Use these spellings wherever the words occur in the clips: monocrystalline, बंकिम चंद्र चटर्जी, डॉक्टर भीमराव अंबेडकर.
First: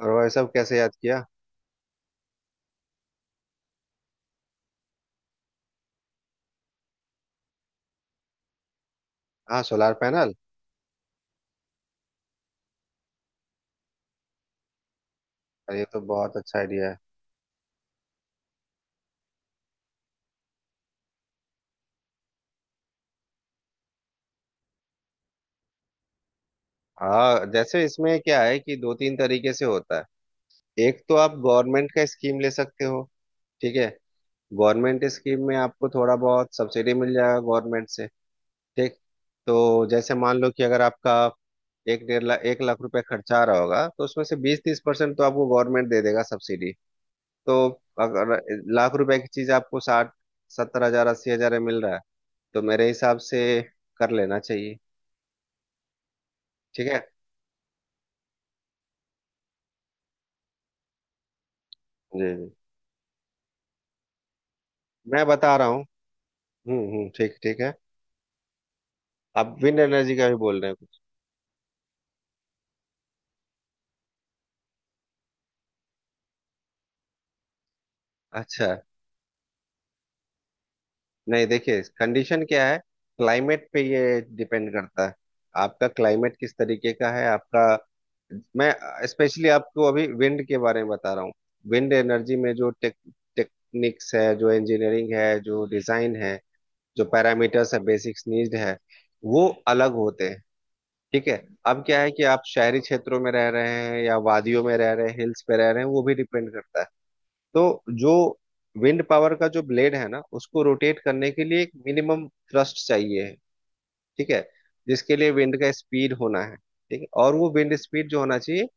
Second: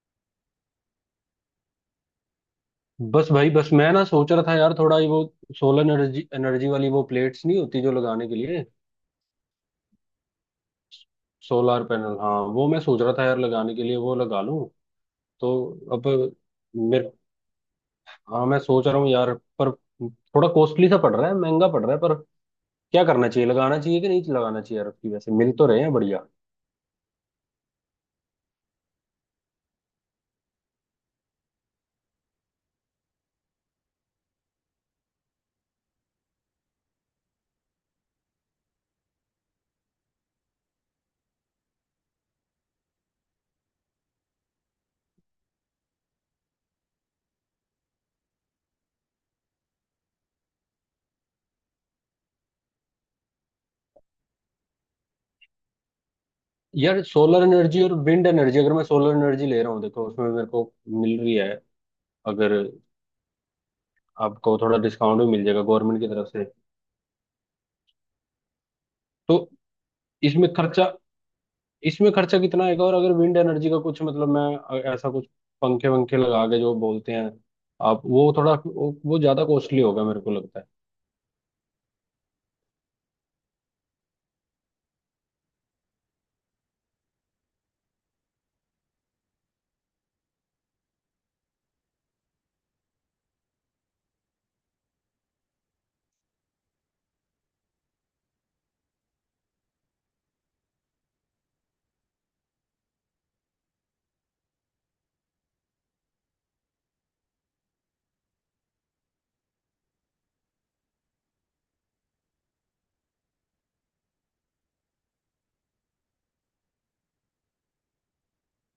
और भाई साहब कैसे याद किया। बस भाई बस मैं ना सोच रहा था यार, थोड़ा ये वो सोलर एनर्जी एनर्जी वाली वो प्लेट्स नहीं होती जो लगाने के लिए। हाँ, सोलार पैनल। सोलर पैनल, हाँ, वो मैं सोच रहा था यार, लगाने के लिए वो लगा लूं तो। अरे, ये तो अब बहुत अच्छा आइडिया है। मेरे हाँ, मैं सोच रहा हूँ यार, पर थोड़ा कॉस्टली सा पड़ रहा है, महंगा पड़ रहा है, पर क्या करना चाहिए, लगाना चाहिए कि नहीं लगाना चाहिए यार। अब की वैसे मिल तो रहे हैं बढ़िया। हाँ, जैसे इसमें क्या है कि दो तीन तरीके से होता है। एक तो आप गवर्नमेंट का स्कीम ले सकते हो। ठीक है। गवर्नमेंट स्कीम में आपको थोड़ा बहुत सब्सिडी मिल जाएगा गवर्नमेंट से। ठीक। तो जैसे मान लो कि अगर आपका एक डेढ़ लाख एक लाख रुपए खर्चा आ रहा होगा, तो उसमें से 20-30% तो आपको गवर्नमेंट दे देगा सब्सिडी। तो अगर लाख रुपए की चीज आपको 60-70 हज़ार 80 हज़ार में मिल रहा है, तो मेरे हिसाब से कर लेना चाहिए। ठीक है। यार सोलर एनर्जी और विंड एनर्जी, अगर मैं सोलर एनर्जी ले रहा हूँ, देखो उसमें मेरे को मिल रही है। जी जी, अगर आपको थोड़ा डिस्काउंट मैं भी मिल बता जाएगा रहा हूँ। गवर्नमेंट की तरफ से, हम्म, ठीक ठीक है। तो अब विंड एनर्जी का भी इसमें बोल रहे हैं खर्चा कुछ। इसमें खर्चा कितना आएगा? और अगर विंड एनर्जी का कुछ मतलब, मैं ऐसा कुछ पंखे वंखे लगा के जो बोलते हैं आप, वो थोड़ा अच्छा। वो ज्यादा कॉस्टली होगा मेरे को लगता है। नहीं, देखिए कंडीशन क्या है, क्लाइमेट पे ये डिपेंड करता है। आपका क्लाइमेट किस तरीके का है आपका। मैं स्पेशली आपको अभी विंड के बारे में बता रहा हूँ। विंड एनर्जी में जो टेक्निक्स है, जो इंजीनियरिंग है, जो डिजाइन है, जो पैरामीटर्स है, बेसिक्स नीड है, वो अलग होते हैं। ठीक है। अब क्या है कि आप शहरी क्षेत्रों में रह रहे हैं या वादियों में रह रहे हैं, हिल्स पे रह रहे हैं, वो भी डिपेंड करता है। तो जो विंड पावर का जो ब्लेड है ना, उसको रोटेट करने के लिए एक मिनिमम थ्रस्ट चाहिए है। ठीक है। जिसके लिए विंड का स्पीड होना है। ठीक है। और वो विंड स्पीड जो होना चाहिए,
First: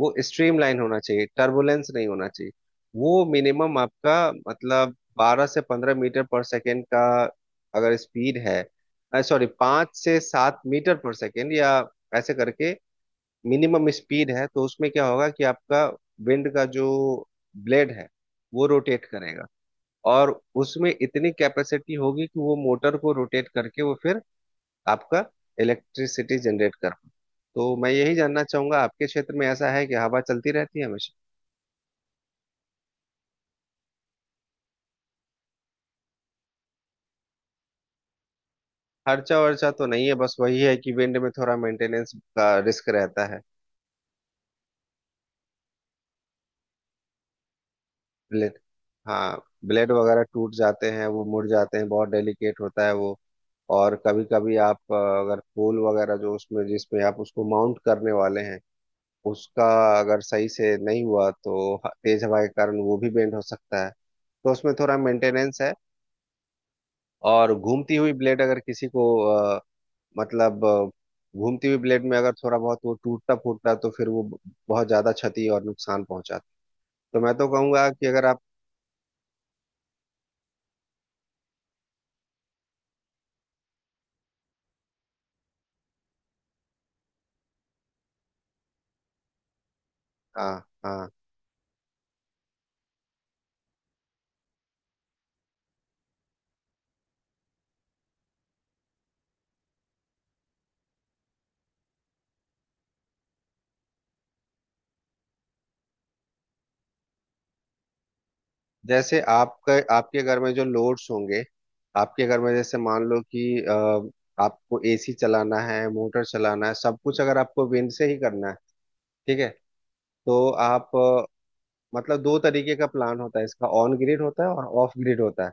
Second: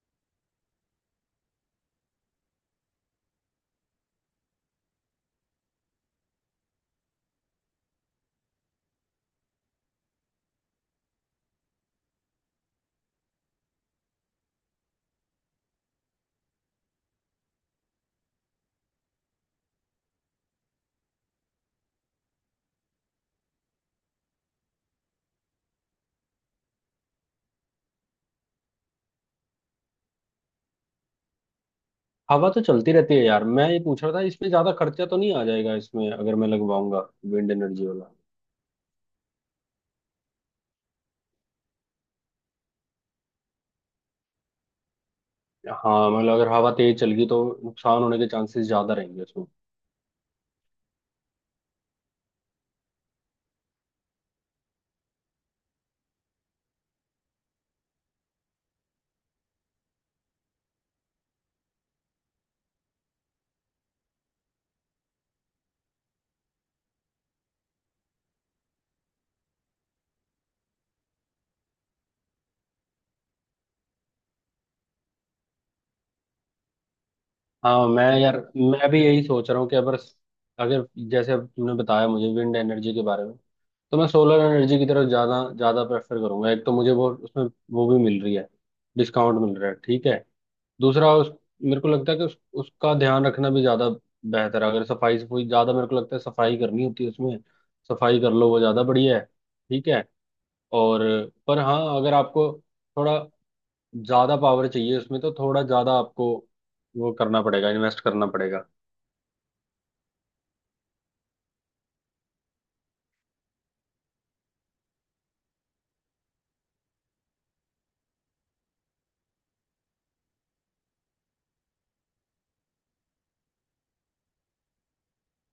वो स्ट्रीम लाइन होना चाहिए, टर्बुलेंस नहीं होना चाहिए। वो मिनिमम आपका मतलब 12 से 15 मीटर पर सेकेंड का अगर स्पीड है, सॉरी 5 से 7 मीटर पर सेकेंड या ऐसे करके मिनिमम स्पीड है, तो उसमें क्या होगा कि आपका विंड का जो ब्लेड है, वो रोटेट करेगा। और उसमें इतनी कैपेसिटी होगी कि वो मोटर को रोटेट करके वो फिर आपका इलेक्ट्रिसिटी जनरेट कर पाए। तो मैं यही जानना चाहूंगा, आपके क्षेत्र में ऐसा है कि हवा चलती रहती है हमेशा। हवा तो चलती रहती है यार, मैं ये पूछ रहा था इसमें ज्यादा खर्चा तो नहीं आ जाएगा इसमें, अगर मैं लगवाऊंगा विंड एनर्जी वाला। खर्चा वर्चा तो नहीं है, बस वही है कि विंड में थोड़ा मेंटेनेंस का रिस्क रहता है। हाँ मतलब अगर हवा तेज चल गई तो नुकसान होने के ब्लेड, चांसेस ज्यादा रहेंगे हाँ, उसमें। ब्लेड वगैरह टूट जाते हैं, वो मुड़ जाते हैं, बहुत डेलिकेट होता है वो। और कभी कभी आप अगर पोल वगैरह जो उसमें जिसमें आप उसको माउंट करने वाले हैं, उसका अगर सही से नहीं हुआ तो तेज हवा के कारण वो भी बेंड हो सकता है। तो उसमें थोड़ा मेंटेनेंस है। और घूमती हुई ब्लेड अगर किसी को मतलब अ, घूमती हुई ब्लेड में अगर थोड़ा बहुत वो टूटता फूटता तो फिर वो बहुत ज्यादा क्षति और नुकसान पहुंचाता। तो मैं तो हाँ कहूंगा मैं कि अगर यार, आप। मैं भी यही सोच रहा हूँ कि अगर, जैसे अब तुमने बताया मुझे विंड एनर्जी के बारे में, तो मैं सोलर एनर्जी की तरफ ज़्यादा ज़्यादा प्रेफर करूंगा। एक तो मुझे वो, उसमें वो भी मिल रही है, डिस्काउंट मिल रहा है, ठीक है। हाँ। हाँ, दूसरा उस, मेरे को लगता है कि उसका ध्यान रखना भी ज़्यादा बेहतर है। अगर सफाई, सफाई ज़्यादा मेरे को लगता है सफाई करनी होती है उसमें, सफाई कर लो वो ज़्यादा बढ़िया है, ठीक है। और पर हाँ, अगर आपको थोड़ा ज़्यादा पावर चाहिए उसमें, तो थोड़ा ज़्यादा आपको वो करना पड़ेगा, इन्वेस्ट करना पड़ेगा। जैसे आपका आपके घर में जो लोड्स होंगे, आपके घर में जैसे मान लो कि आपको एसी चलाना है, मोटर चलाना है, सब कुछ अगर आपको विंड से ही करना है। ठीक है। तो आप मतलब दो तरीके का प्लान होता है इसका, ऑन ग्रिड होता है और ऑफ ग्रिड होता है।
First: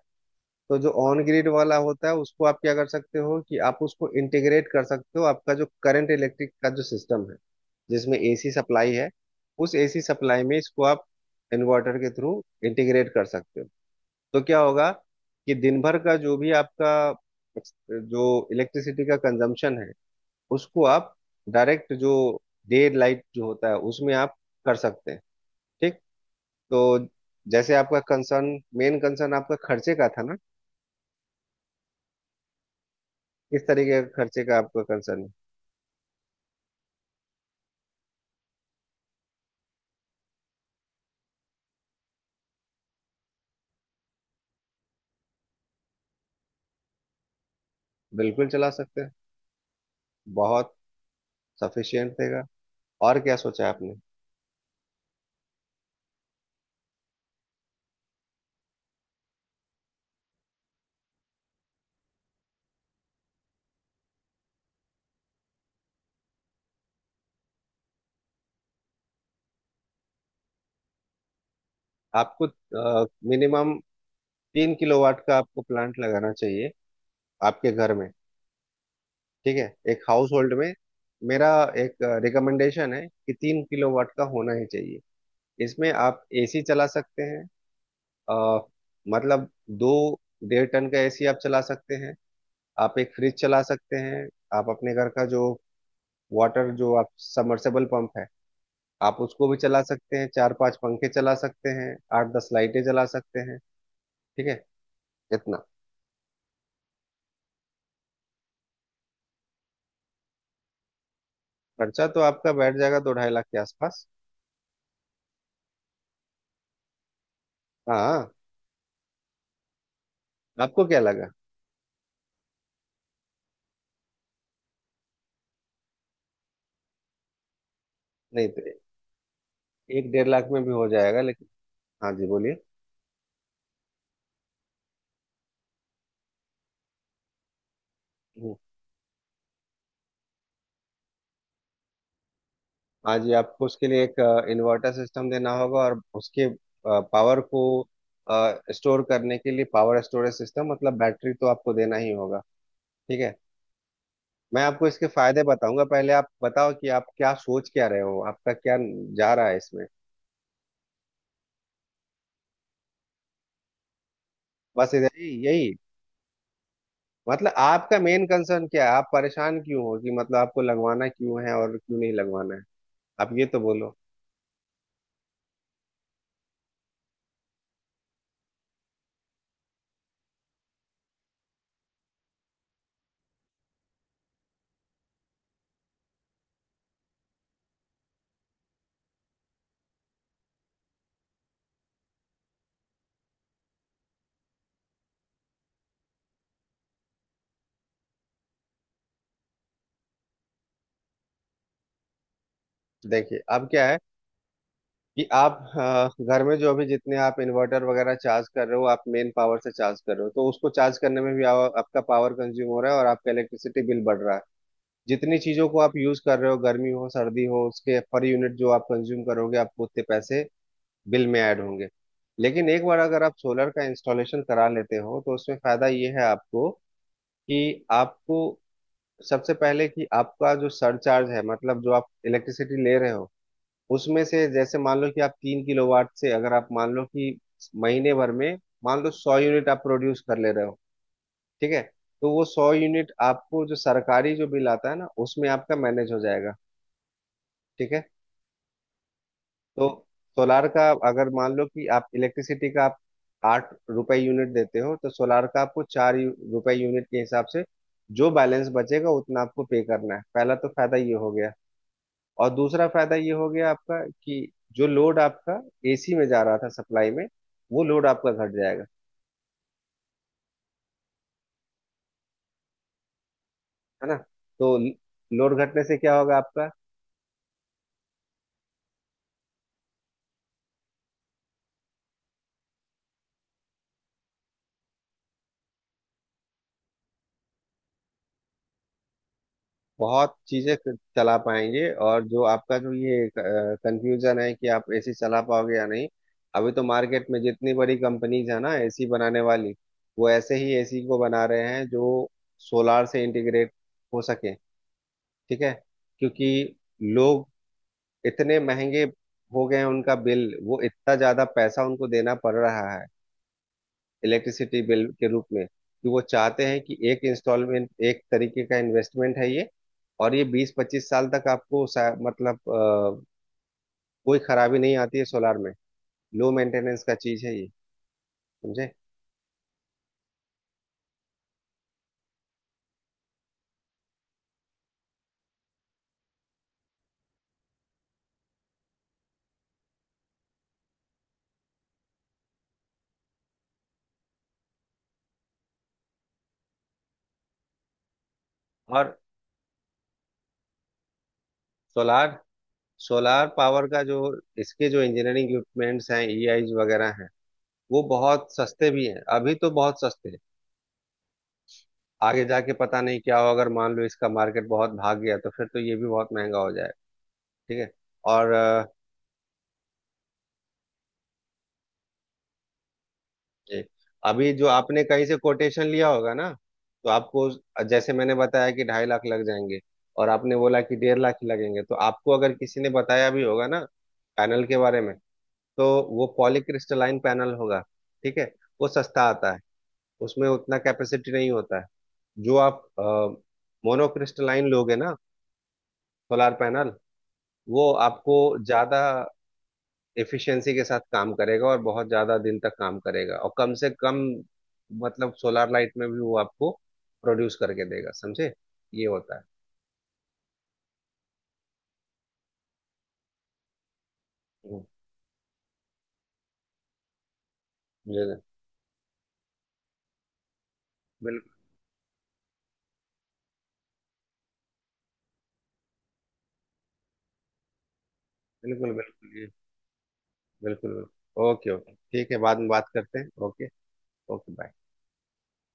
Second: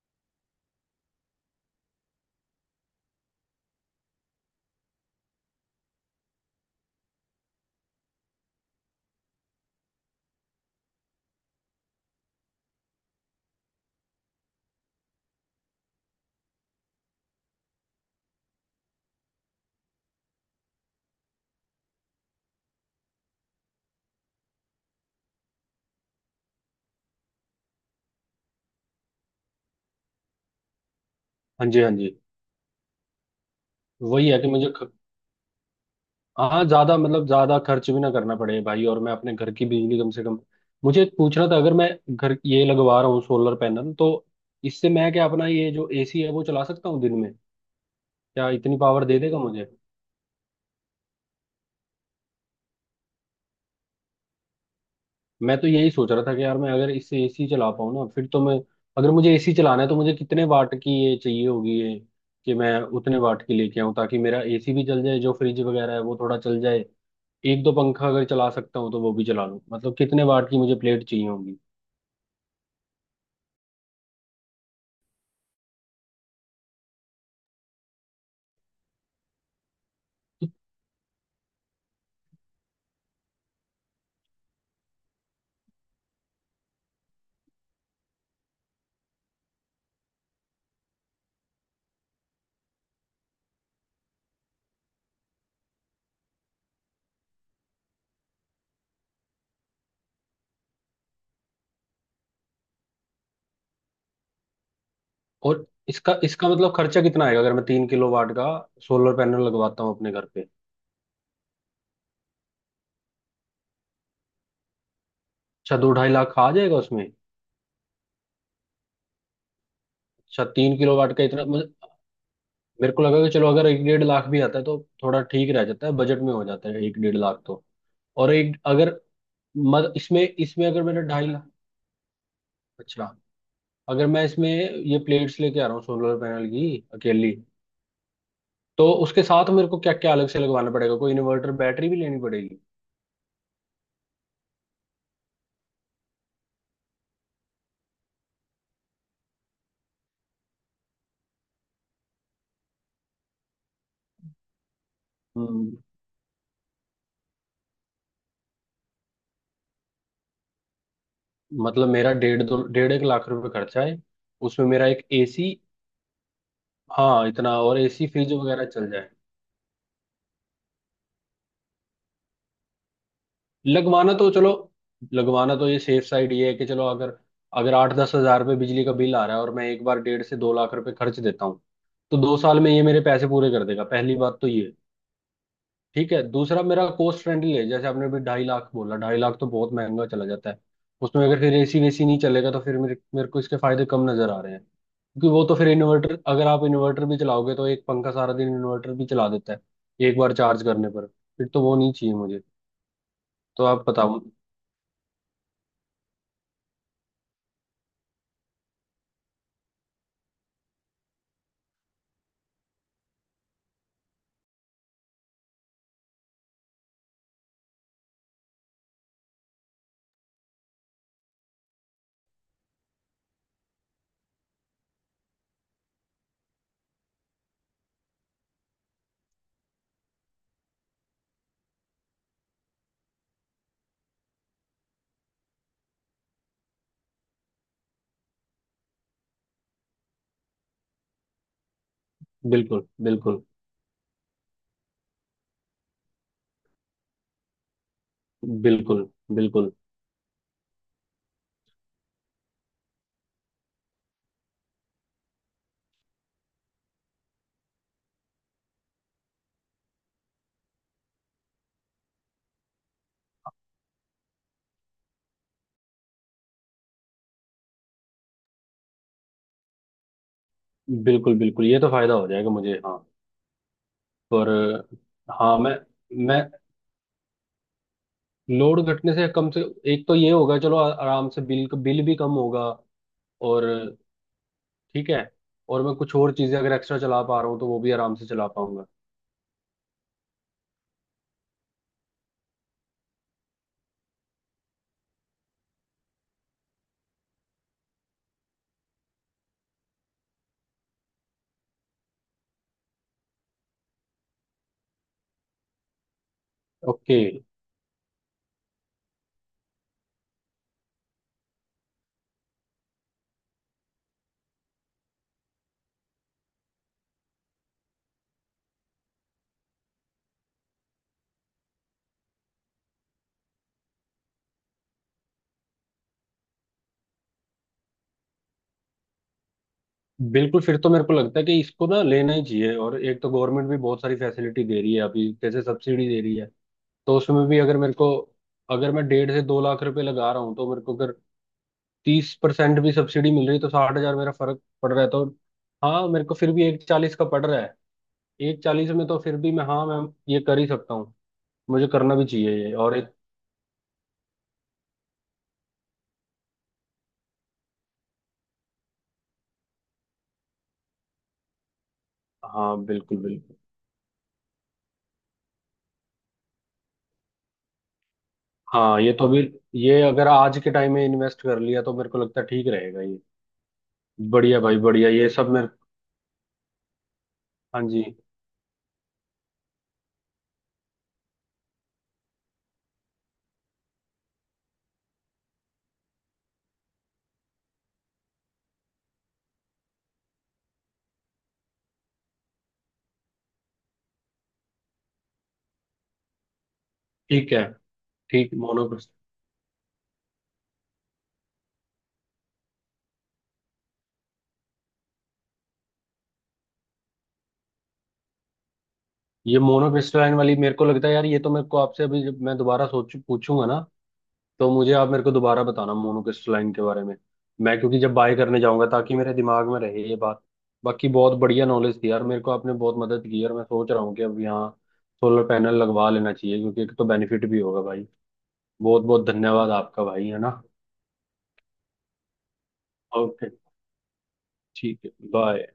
तो जो ऑन ग्रिड वाला होता है उसको आप क्या कर सकते हो कि आप उसको इंटीग्रेट कर सकते हो आपका जो करंट इलेक्ट्रिक का जो सिस्टम है, जिसमें एसी सप्लाई है, उस एसी सप्लाई में इसको आप इन्वर्टर के थ्रू इंटीग्रेट कर सकते हो। तो क्या होगा कि दिन भर का जो भी आपका जो इलेक्ट्रिसिटी का कंजम्पशन है, उसको आप डायरेक्ट जो डे लाइट जो होता है उसमें आप कर सकते हैं। ठीक। तो जैसे आपका कंसर्न, मेन कंसर्न आपका खर्चे का था ना। हाँ जी, हाँ जी। किस तरीके का वही है खर्चे कि का मुझे, आपका कंसर्न है। हाँ, ज्यादा मतलब ज्यादा खर्च भी ना करना पड़े भाई, और मैं अपने घर की बिजली कम से कम। मुझे एक पूछना था, अगर मैं घर ये लगवा रहा हूँ सोलर पैनल, तो इससे मैं क्या अपना ये जो एसी है वो चला सकता हूँ दिन में? बिल्कुल क्या चला इतनी सकते पावर हैं। दे देगा मुझे? बहुत सफिशियंट रहेगा। और क्या सोचा है आपने। मैं तो यही सोच रहा था कि यार मैं अगर इससे एसी चला पाऊँ ना, फिर तो मैं। अगर मुझे एसी चलाना है तो मुझे कितने वाट की ये चाहिए होगी ये, कि मैं उतने वाट की लेके आऊँ ताकि मेरा एसी भी चल जाए, जो फ्रिज वगैरह है वो थोड़ा चल जाए, एक दो पंखा अगर चला सकता हूँ तो वो भी चला लूँ, मतलब कितने वाट की मुझे प्लेट चाहिए? आपको मिनिमम 3 किलोवाट का आपको प्लांट लगाना चाहिए आपके घर में। ठीक है। एक हाउस होल्ड में मेरा एक रिकमेंडेशन है कि 3 किलोवाट का होना ही चाहिए। इसमें आप एसी चला सकते हैं। अ, मतलब दो डेढ़ टन का एसी आप चला सकते हैं, आप एक फ्रिज चला सकते हैं, आप अपने घर का जो वाटर जो आप सबमर्सिबल पंप है, आप उसको भी चला सकते हैं, चार पांच पंखे चला सकते हैं, 8-10 लाइटें जला सकते हैं। ठीक है। इतना और इसका इसका मतलब खर्चा कितना आएगा अगर मैं 3 किलोवाट का सोलर पैनल लगवाता हूँ अपने घर पे? खर्चा तो आपका बैठ जाएगा दो ढाई लाख के आसपास। अच्छा, दो ढाई लाख आ जाएगा उसमें? हाँ। अच्छा, तीन आपको किलो क्या वाट का लगा। इतना मुझे-। मेरे को लगा कि चलो, अगर एक डेढ़ लाख भी आता है तो थोड़ा ठीक रह जाता है, बजट में हो जाता है एक डेढ़ लाख तो। और नहीं एक तो अगर, मत एक इसमें डेढ़ लाख में इसमें भी अगर हो मेरा जाएगा, 2.5 लाख। लेकिन हाँ जी, बोलिए। अच्छा, अगर मैं इसमें ये प्लेट्स लेके आ रहा हूँ सोलर पैनल की, अकेली, हम्म। तो उसके साथ मेरे को क्या क्या अलग से लगवाना पड़ेगा? कोई इन्वर्टर, बैटरी भी लेनी पड़ेगी? हाँ जी, आपको उसके लिए एक इन्वर्टर सिस्टम देना होगा और उसके पावर को स्टोर करने के लिए पावर स्टोरेज सिस्टम मतलब बैटरी तो आपको देना ही होगा। ठीक है। मैं आपको इसके फायदे हम्म। बताऊंगा, पहले आप बताओ कि आप क्या सोच क्या रहे हो, आपका क्या जा रहा है इसमें। मतलब मेरा डेढ़ दो डेढ़ एक लाख रुपए खर्चा है, उसमें मेरा बस एक इधर ही, एसी। यही। हाँ इतना, मतलब और आपका एसी मेन फ्रिज वगैरह कंसर्न क्या चल है, आप जाए। परेशान क्यों हो, कि मतलब आपको लगवाना क्यों है और क्यों नहीं लगवाना है, आप ये तो बोलो। लगवाना तो, चलो, लगवाना तो ये सेफ साइड ये है कि चलो, अगर अगर 8-10 हज़ार रुपये बिजली का बिल आ रहा है और मैं एक बार 1.5 से 2 लाख रुपए खर्च देता हूँ तो 2 साल में ये मेरे पैसे पूरे कर देगा, पहली बात तो ये। ठीक है, दूसरा मेरा कॉस्ट फ्रेंडली है। जैसे आपने अभी 2.5 लाख बोला, 2.5 लाख तो बहुत महंगा चला जाता है। उसमें अगर फिर एसी वेसी नहीं चलेगा तो फिर मेरे मेरे को इसके फायदे कम नजर आ रहे हैं, क्योंकि वो तो फिर इन्वर्टर, अगर आप इन्वर्टर भी चलाओगे तो एक पंखा सारा दिन इन्वर्टर भी चला देता है एक बार चार्ज करने पर, फिर तो वो नहीं चाहिए मुझे। देखिए तो अब आप क्या है बताओ। कि आप घर में जो अभी जितने आप इन्वर्टर वगैरह चार्ज कर रहे हो, आप मेन पावर से चार्ज कर रहे हो, तो उसको चार्ज करने में भी आपका पावर कंज्यूम हो रहा है और आपका इलेक्ट्रिसिटी बिल बढ़ रहा है। जितनी चीजों को आप यूज कर रहे हो, गर्मी हो सर्दी हो, उसके पर यूनिट जो आप कंज्यूम करोगे, आपको उतने पैसे बिल में ऐड होंगे। लेकिन एक बार अगर आप सोलर का इंस्टॉलेशन करा लेते हो, तो उसमें फायदा ये है आपको कि आपको सबसे पहले कि आपका जो सरचार्ज है, मतलब जो आप इलेक्ट्रिसिटी ले रहे हो, उसमें से जैसे मान लो कि आप 3 किलोवाट से अगर आप मान लो कि महीने भर में मान लो 100 यूनिट आप प्रोड्यूस कर ले रहे हो। ठीक है। तो वो सौ बिल्कुल, यूनिट बिल्कुल। आपको जो सरकारी जो बिल आता है ना, उसमें आपका मैनेज हो जाएगा। ठीक है। बिल्कुल, बिल्कुल। तो सोलार का अगर मान लो कि आप इलेक्ट्रिसिटी का आप 8 रुपए यूनिट देते हो, तो सोलार का आपको चार रुपए यूनिट के हिसाब से जो बैलेंस बचेगा उतना आपको पे करना है। पहला तो फायदा ये हो गया। और दूसरा फायदा ये हो गया आपका कि जो लोड आपका एसी में जा रहा था सप्लाई में, वो लोड आपका घट जाएगा। बिल्कुल, बिल्कुल, ये तो फायदा हो जाएगा मुझे, हाँ। है ना। पर तो लोड हाँ, मैं घटने से क्या होगा मैं आपका। लोड घटने से कम से, एक तो ये होगा, चलो, आराम से बिल, भी कम होगा। और ठीक है, और मैं कुछ और चीजें अगर एक्स्ट्रा चला पा रहा हूँ तो वो भी आराम से चला पाऊंगा। बहुत चीजें चला पाएंगे। और जो आपका जो ये कंफ्यूजन है कि आप एसी चला पाओगे या नहीं, अभी तो मार्केट में जितनी बड़ी कंपनीज है ना एसी बनाने वाली, वो ऐसे ही एसी को बना रहे हैं जो सोलार से इंटीग्रेट हो सके। ठीक है। क्योंकि ओके। लोग इतने महंगे हो गए हैं, उनका बिल वो इतना ज्यादा पैसा उनको देना पड़ रहा है इलेक्ट्रिसिटी बिल के रूप में, कि वो चाहते हैं कि एक इंस्टॉलमेंट एक तरीके का इन्वेस्टमेंट है ये। और ये 20-25 साल तक आपको कोई खराबी नहीं आती है सोलार में। लो मेंटेनेंस का चीज है ये, समझे। बिल्कुल, फिर तो मेरे को लगता है कि इसको ना लेना ही चाहिए। और एक तो गवर्नमेंट भी बहुत सारी फैसिलिटी दे रही है अभी, जैसे सब्सिडी दे रही है, तो उसमें भी अगर मेरे को, अगर मैं 1.5 से 2 लाख रुपए लगा रहा हूँ तो मेरे को अगर 30% भी सब्सिडी मिल रही है तो 60 हज़ार मेरा फर्क पड़ रहा है, तो हाँ मेरे को फिर भी एक चालीस का पड़ रहा है। एक चालीस में और तो फिर भी मैं, हाँ मैम, ये कर ही सकता हूँ। मुझे करना भी सोलार चाहिए ये। और एक, सोलार पावर का जो इसके जो इंजीनियरिंग इक्विपमेंट्स हैं, ईआईज वगैरह हैं, वो बहुत सस्ते भी हैं, अभी तो बहुत सस्ते हैं। आगे जाके हाँ पता बिल्कुल, नहीं क्या हो, बिल्कुल। अगर मान लो इसका मार्केट बहुत भाग गया तो फिर तो ये भी बहुत महंगा हो जाएगा। ठीक है। और हाँ ये तो भी, ये अगर आज के टाइम में इन्वेस्ट कर लिया तो मेरे को लगता है ठीक रहेगा ये। ये, अभी बढ़िया जो भाई, आपने बढ़िया, कहीं ये से सब मेरे। कोटेशन लिया होगा ना, तो आपको हाँ जी। जैसे मैंने बताया कि 2.5 लाख लग जाएंगे, और आपने बोला कि 1.5 लाख ही लगेंगे, तो आपको अगर किसी ने बताया भी होगा ना पैनल के बारे में, तो वो पॉलीक्रिस्टलाइन पैनल होगा। ठीक है। वो सस्ता आता है, उसमें उतना कैपेसिटी नहीं होता है। जो आप मोनोक्रिस्टलाइन लोगे ना सोलार पैनल, ठीक है। वो आपको ठीक, ज्यादा मोनोक्रिस्टल। एफिशिएंसी के साथ काम करेगा और बहुत ज्यादा दिन तक काम करेगा, और कम से कम मतलब सोलर लाइट में भी वो आपको प्रोड्यूस करके देगा। समझे, ये होता है। ये मोनोक्रिस्टलाइन वाली मेरे को लगता है यार, ये तो मेरे को आपसे अभी जब मैं दोबारा सोच पूछूंगा ना, तो हम्म, मुझे आप मेरे को दोबारा बताना मोनोक्रिस्टलाइन के बारे में। मैं क्योंकि जब बाय ये करने जाऊंगा, ताकि मेरे दिमाग में रहे ये बात। बाकी बहुत बिल्कुल बढ़िया नॉलेज थी यार, मेरे को आपने बहुत मदद की यार। मैं सोच रहा हूँ कि अब यहाँ सोलर पैनल लगवा लेना चाहिए, क्योंकि एक तो बेनिफिट भी होगा भाई। बिल्कुल। बहुत बहुत बिल्कुल ये धन्यवाद आपका भाई, है ना। बिल्कुल बिल्कुल, ओके ओके, ठीक है, बाद में बात करते हैं, ओके, ओके। Okay bye. ठीक है, बाय।